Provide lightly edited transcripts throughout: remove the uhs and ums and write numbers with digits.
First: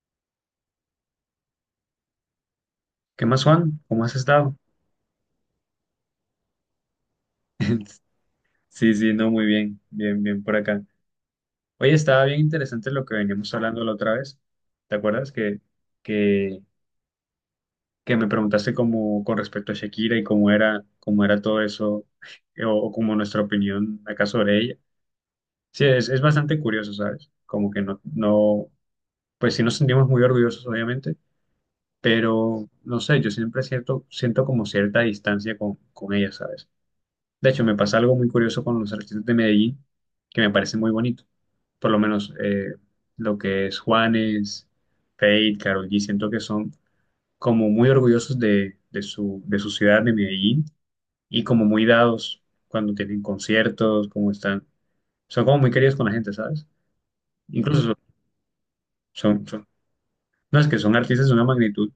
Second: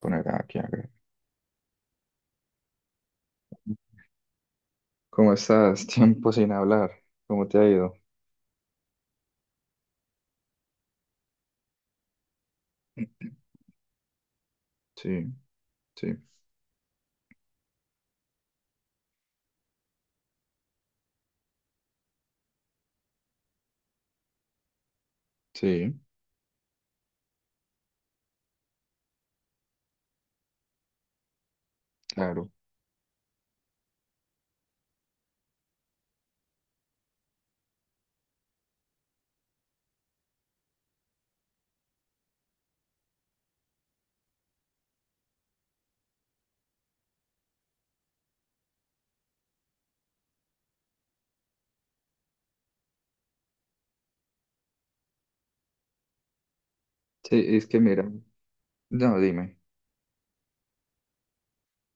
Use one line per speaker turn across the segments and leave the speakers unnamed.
Poner aquí a.
¿Qué más, Juan? ¿Cómo has estado?
¿Cómo estás? Tiempo sin hablar. ¿Cómo te ha ido?
Sí, sí, no, muy bien, bien, bien por acá. Oye, estaba bien interesante lo que veníamos hablando la otra vez. ¿Te
Sí,
acuerdas
sí,
que, que me preguntaste como con respecto a Shakira y cómo era todo eso, o como nuestra opinión acá sobre ella? Sí,
sí,
es bastante curioso, ¿sabes? Como que no, no, pues sí nos sentimos muy orgullosos, obviamente,
claro.
pero no sé, yo siempre siento, siento como cierta distancia con ella, ¿sabes? De hecho, me pasa algo muy curioso con los artistas de Medellín, que me parece muy bonito. Por lo menos lo que es Juanes, Feid, Karol G, siento que son como muy orgullosos de su ciudad, de Medellín, y como muy dados cuando tienen conciertos, como están. Son como muy queridos con la gente, ¿sabes?
Sí, es que
Incluso
mira, no,
son,
dime.
son- no es que son artistas de una magnitud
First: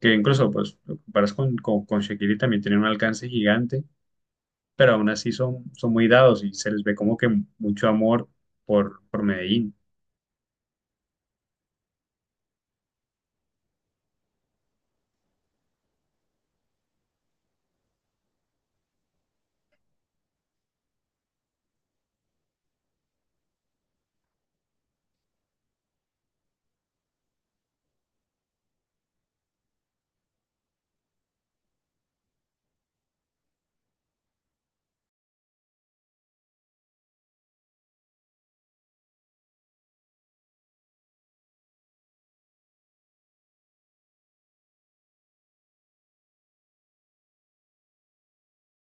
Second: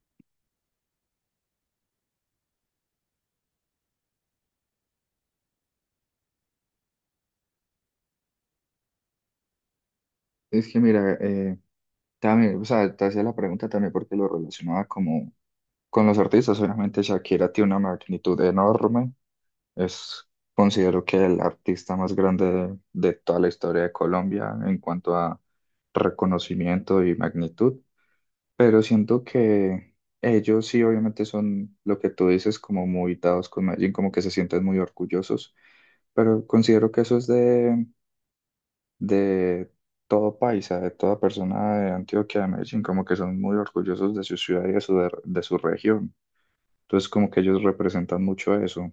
que incluso, pues, lo comparas con Shakira y también tienen un alcance gigante, pero aún así son muy dados y se les ve como que mucho amor por Medellín.
Es que mira, también, o sea, te hacía la pregunta también porque lo relacionaba como con los artistas. Obviamente Shakira tiene una magnitud enorme. Es, Considero que el artista más grande de toda la historia de Colombia en cuanto a reconocimiento y magnitud. Pero siento que ellos sí, obviamente son lo que tú dices, como muy dados con Medellín, como que se sienten muy orgullosos, pero considero que eso es de todo paisa, de toda persona de Antioquia, de Medellín, como que son muy orgullosos de su ciudad y de su región. Entonces, como que ellos representan mucho eso.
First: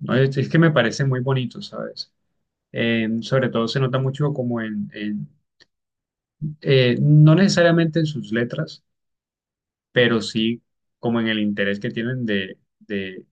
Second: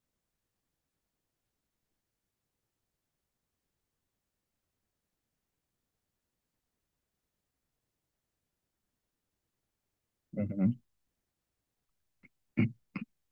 No, es que me parece muy bonito, ¿sabes? Sobre todo se nota mucho como en no necesariamente en sus letras, pero sí
Ujú.
como en el interés que tienen de, de,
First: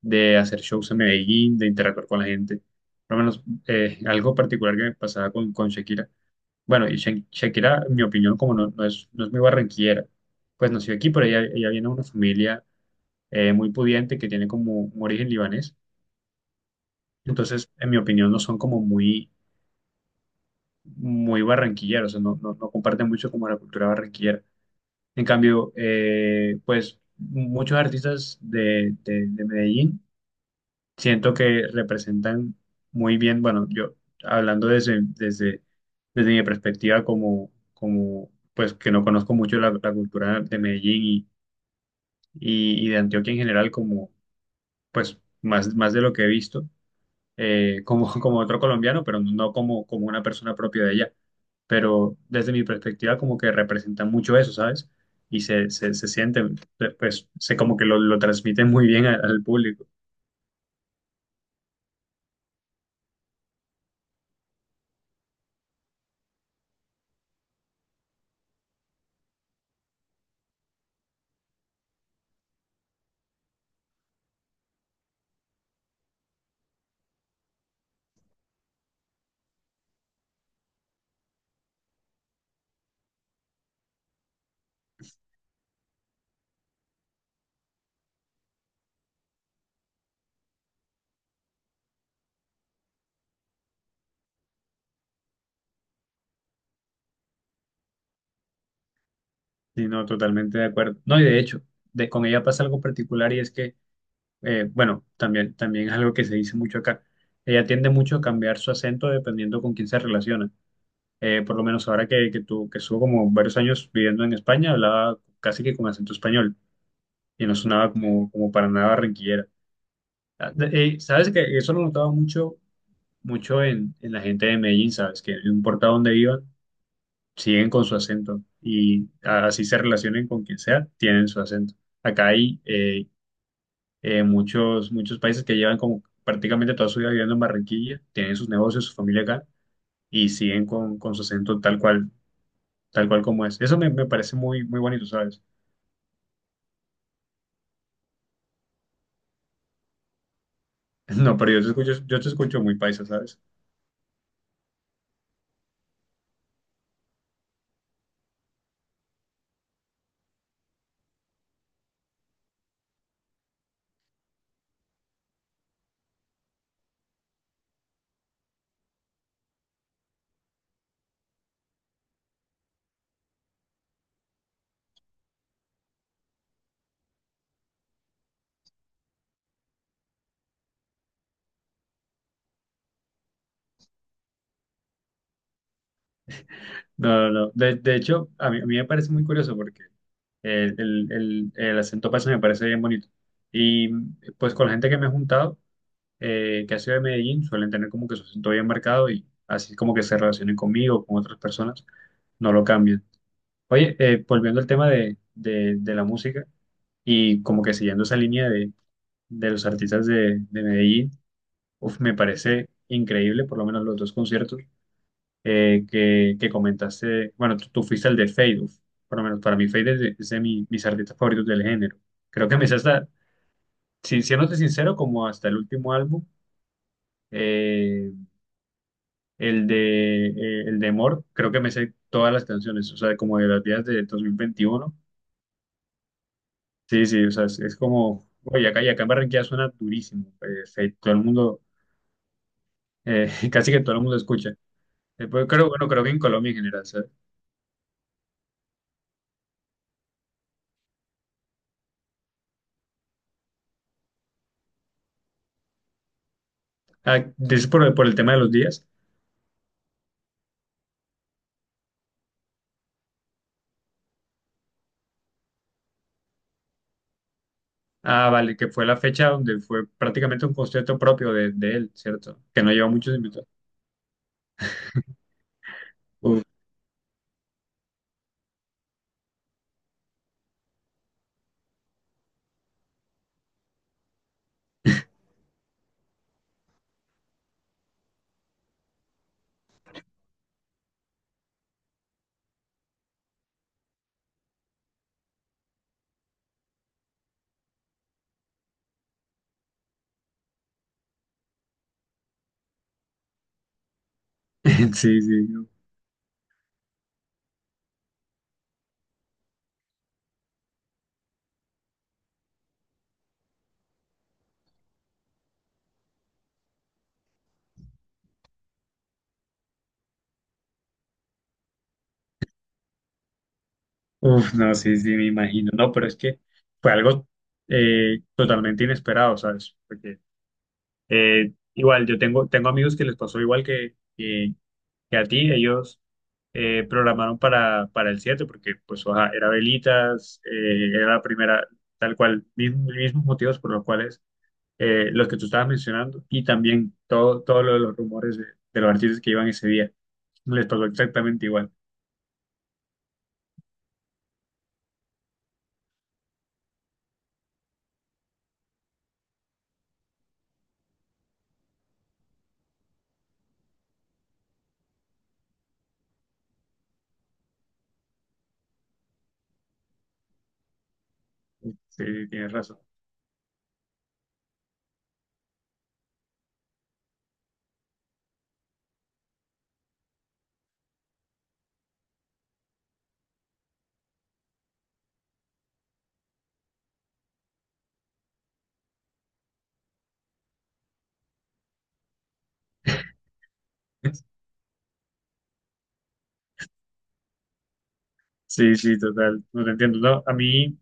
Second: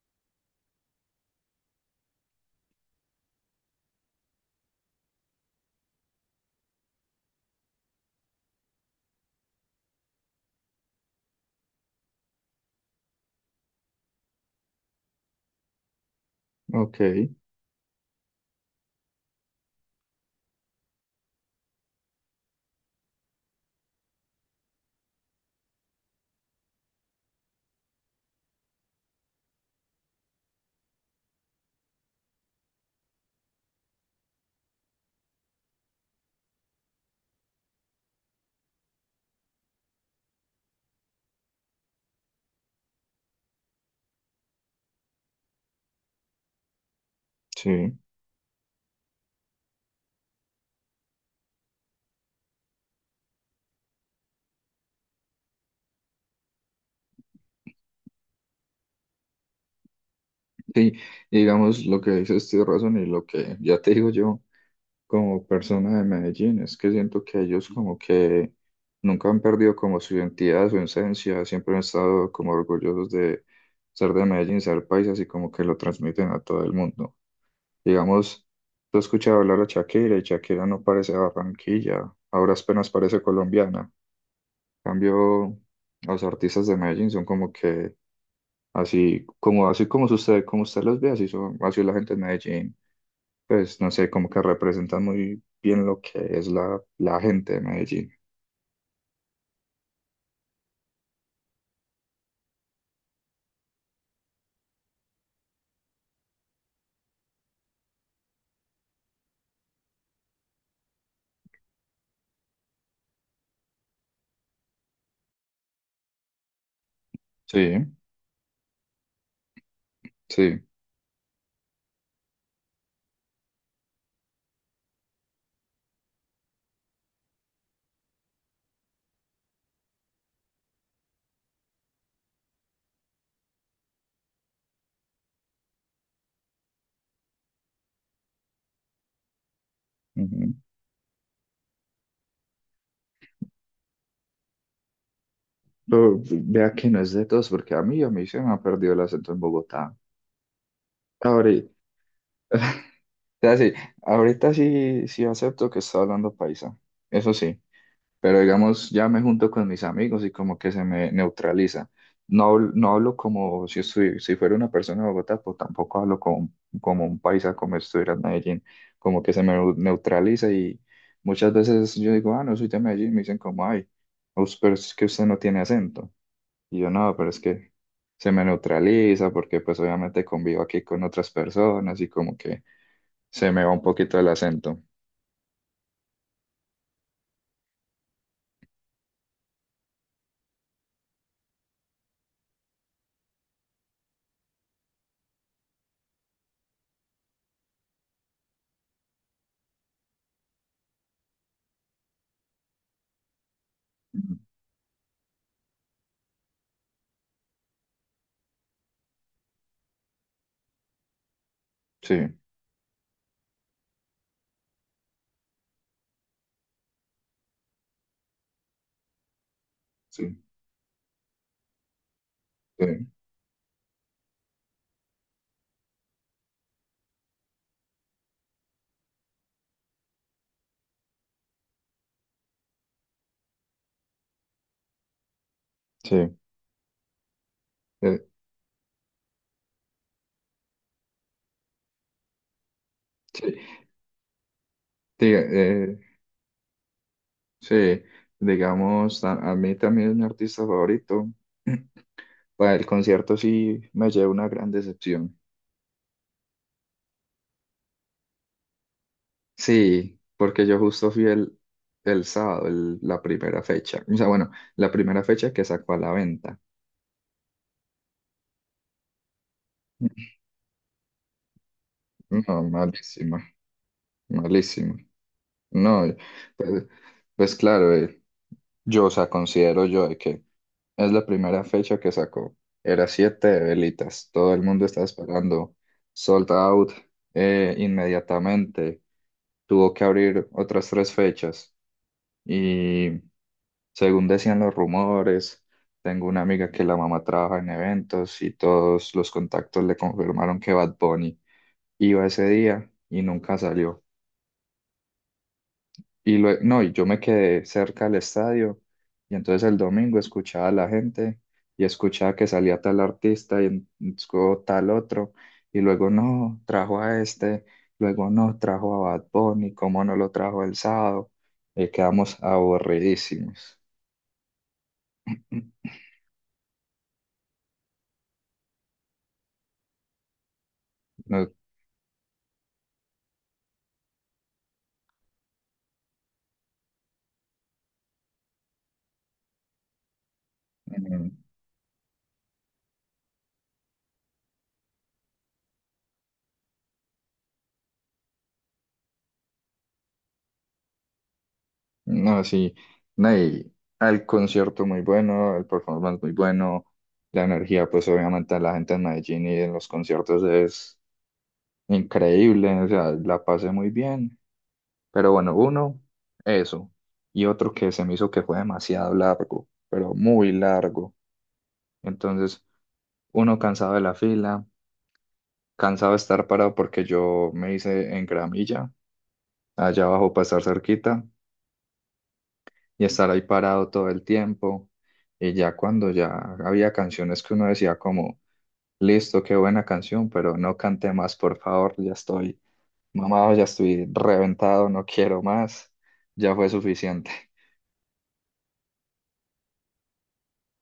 de hacer shows en Medellín, de interactuar con la gente. Por lo menos algo particular que me pasaba con Shakira. Bueno, y Shakira, en mi opinión, como no, no es, no es muy barranquillera, pues nació aquí, pero ella viene de una familia muy pudiente que tiene como un origen libanés.
Ok,
Entonces, en mi opinión, no son como muy, muy barranquilleros, o sea, no, no, no comparten mucho como la cultura barranquillera. En cambio, pues muchos artistas de Medellín siento que representan muy bien, bueno, yo hablando desde mi perspectiva como, como, pues que no conozco mucho la cultura de Medellín y de Antioquia en general, como, pues, más, más de lo que he visto
sí.
como, como otro colombiano, pero no como, como una persona propia de allá. Pero desde mi perspectiva, como que representa mucho eso, ¿sabes? Y se siente, pues, se como que lo transmite muy bien al público.
Sí, y digamos lo que dices, tienes razón, y lo que ya te digo yo. Como persona de Medellín, es que siento que ellos como que nunca han perdido como su identidad, su esencia, siempre han estado como orgullosos de ser de Medellín, ser paisas y como que lo transmiten a todo el mundo. Digamos, tú has escuchado hablar a Shakira y Shakira no parece de Barranquilla, ahora apenas parece colombiana. En cambio, los artistas de Medellín son como que así como usted los ve, así son, así es la gente de Medellín, pues no sé, como que representan muy bien lo que es la, la gente de Medellín.
Y no, totalmente de acuerdo. No, y de hecho, de, con ella pasa algo particular y es que, bueno, también, también es algo que se dice mucho acá. Ella tiende mucho a cambiar su acento dependiendo con quién se relaciona. Por lo menos ahora que estuvo como varios años viviendo en España, hablaba casi que con acento español y no
Sí,
sonaba como, como para nada barranquillera. Ah,
sí.
de- sabes que eso lo notaba mucho, mucho en la gente de Medellín, sabes que no importa dónde vivan, siguen con su acento y así se relacionen con quien sea, tienen su acento. Acá hay muchos países que llevan como prácticamente toda su vida viviendo en Barranquilla, tienen sus negocios, su familia acá y
Ujú.
siguen con su acento tal cual como es. Eso me, me parece muy, muy bonito, ¿sabes?
Pero vea que no es de todos, porque a mí se me ha perdido el acento en Bogotá.
No, pero
Ahorita,
yo te escucho
o
muy paisa, ¿sabes?
sea, sí, ahorita sí, acepto que está hablando paisa. Eso sí. Pero digamos, ya me junto con mis amigos y como que se me neutraliza. No, no hablo como si, si fuera una persona de Bogotá, pues tampoco hablo como un paisa, como si estuviera en Medellín, como que se me neutraliza y muchas veces yo digo, ah, no soy de Medellín, me dicen como, ay, pero es que usted no tiene acento. Y yo no, pero es que se me neutraliza porque pues obviamente convivo aquí con otras personas y como que se me va un poquito el acento.
No, no, no. De hecho, a mí me parece muy curioso porque el acento paisa me parece bien bonito. Y pues con la gente que me he juntado, que ha sido de Medellín, suelen tener como que su acento bien marcado y así como que se relacionen conmigo, con otras personas, no lo cambian. Oye,
Ujú.
volviendo al tema de la música y como que siguiendo esa línea de los artistas de Medellín, uf, me
Sí,
parece increíble, por lo menos los dos conciertos que comentaste, bueno, tú fuiste el de Fade, uf, por lo menos para mí Fade es
sí,
de mis artistas favoritos del género. Creo que me sé
sí,
hasta, si, siéndote sincero, como hasta el último álbum, eh, el de Mort, creo que me sé todas las canciones, o sea, como de las días de 2021.
sí.
Sí, sí, o sea, es como,
eh,
oye, acá, y acá en Barranquilla suena durísimo, Fade, todo el mundo,
sí.
casi que todo el mundo escucha.
Sí,
Pues, creo, bueno, creo que en Colombia en general, ¿sabes?
sí, digamos, a mí también es mi artista favorito. Para el concierto sí me llevé una gran decepción.
Ah, dices por el tema de los días.
Sí, porque yo justo fui el sábado, la primera fecha. O sea, bueno, la primera fecha que sacó a la venta.
Ah, vale, que fue la fecha donde fue prácticamente un concierto propio de él, ¿cierto?
No,
Que no lleva muchos invitados.
malísima, malísima. No,
Uf,
pues, pues claro, yo, o sea, considero yo de que es la primera fecha que sacó. Era siete de velitas. Todo el mundo estaba esperando. Sold out inmediatamente. Tuvo que abrir otras tres fechas. Y según decían los rumores, tengo una amiga que la mamá trabaja en eventos y todos los contactos le confirmaron que Bad Bunny iba ese día y nunca salió.
sí, sí. No.
No, y yo me quedé cerca del estadio y entonces el domingo escuchaba a la gente y escuchaba que salía tal artista y luego tal otro y luego no, trajo a este, luego no, trajo a Bad Bunny, cómo no lo trajo el sábado. Quedamos aburridísimos.
Uf, no, sí, sí, me imagino. No, pero es que fue algo totalmente inesperado, ¿sabes? Porque
No,
igual, yo tengo, tengo amigos que les pasó igual que a ti. Ellos programaron para el 7 porque pues ajá, era velitas, era la
mm,
primera, tal cual, mismos, mismos motivos por los cuales los que tú estabas mencionando, y también todo, todo lo de los rumores de los artistas que iban ese día. Les pasó exactamente igual.
no, sí, no, y el concierto muy bueno, el performance muy bueno, la energía pues obviamente de la gente en Medellín y en los conciertos es increíble, o sea, la pasé muy bien, pero bueno, uno, eso, y otro que se me hizo que fue demasiado largo, pero muy largo.
Sí, sí, tienes
Entonces,
razón.
uno cansado de la fila, cansado de estar parado porque yo me hice en gramilla, allá abajo para estar cerquita, y estar ahí parado todo el tiempo. Y ya cuando ya había canciones que uno decía como, listo, qué buena canción, pero no cante más, por favor, ya estoy. Mamá, ya estoy reventado, no quiero más, ya fue suficiente.
Sí, sí, total. No te entiendo. No, a mí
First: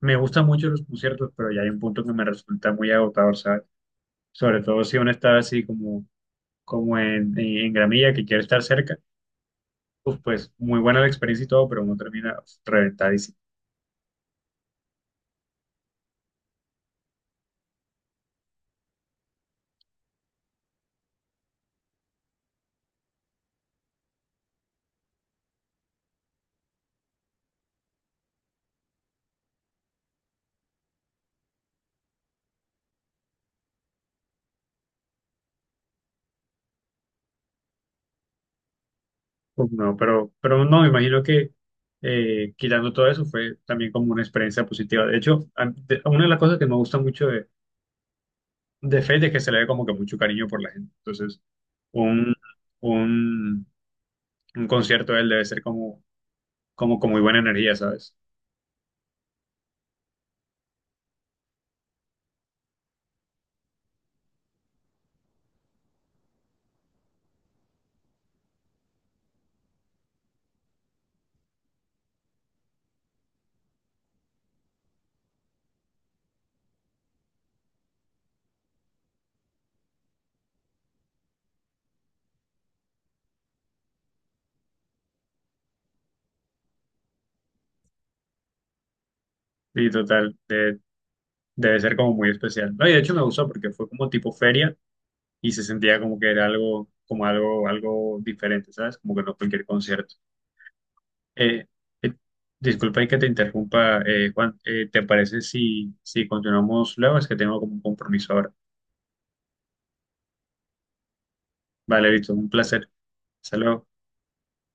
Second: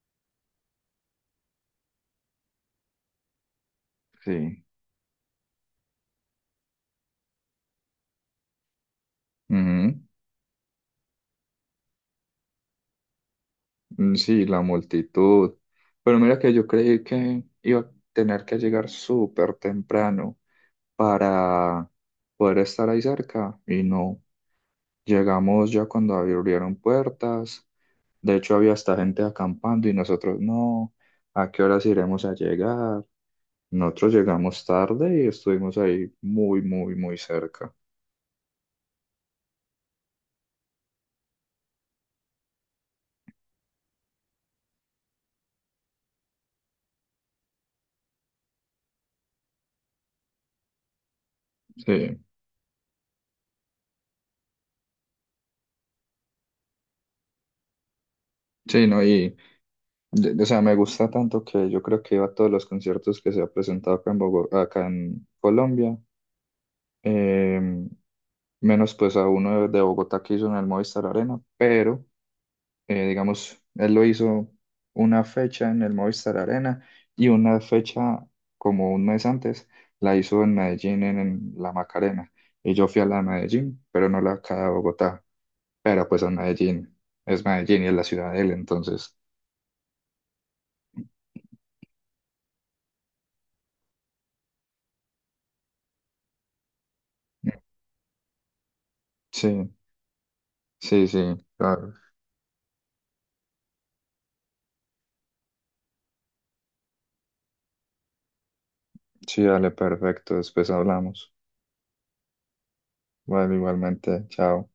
me gustan mucho los conciertos, pero ya hay un punto que me resulta muy agotador, ¿sabes? Sobre
Sí,
todo si uno está así como, como en gramilla, que quiere estar cerca,
ujú,
pues, pues muy buena la experiencia y todo, pero uno termina reventado.
mm, sí, la multitud. Pero mira que yo creí que iba a tener que llegar súper temprano para poder estar ahí cerca y no. Llegamos ya cuando abrieron puertas. De hecho, había hasta gente acampando y nosotros no. ¿A qué horas iremos a llegar? Nosotros llegamos tarde y estuvimos ahí muy, muy, muy cerca.
Pues no, pero no, me imagino que quitando todo eso fue también como una experiencia positiva. De hecho, una de las cosas que me gusta mucho de Fate es que se le ve como que mucho cariño por la gente. Entonces,
Sí,
un, un, un concierto de él debe ser como, como con muy buena energía, ¿sabes?
sí, no, y o sea, me gusta tanto que yo creo que iba a todos los conciertos que se ha presentado acá en Bogotá, acá en Colombia, eh, menos pues a uno de Bogotá que hizo en el Movistar Arena, pero digamos, él lo hizo una fecha en el Movistar Arena y una fecha como un mes antes la hizo en Medellín en la Macarena. Y yo fui a la de Medellín, pero no la acá de Bogotá, pero pues a Medellín, es Medellín y es la ciudad de él, entonces,
Y total, debe ser como muy especial. No, y de hecho me gustó porque fue como tipo feria y se sentía como que era algo, como algo, algo diferente, ¿sabes? Como que no cualquier
sí,
concierto.
sí, sí.
Eh,
Claro.
eh, Disculpa y que te interrumpa, Juan. ¿Te parece si continuamos luego? Es que tengo como un compromiso ahora.
Sí, dale, perfecto. Después hablamos.
Vale, listo, un placer.
Vale,
Hasta luego.
igualmente. Chao.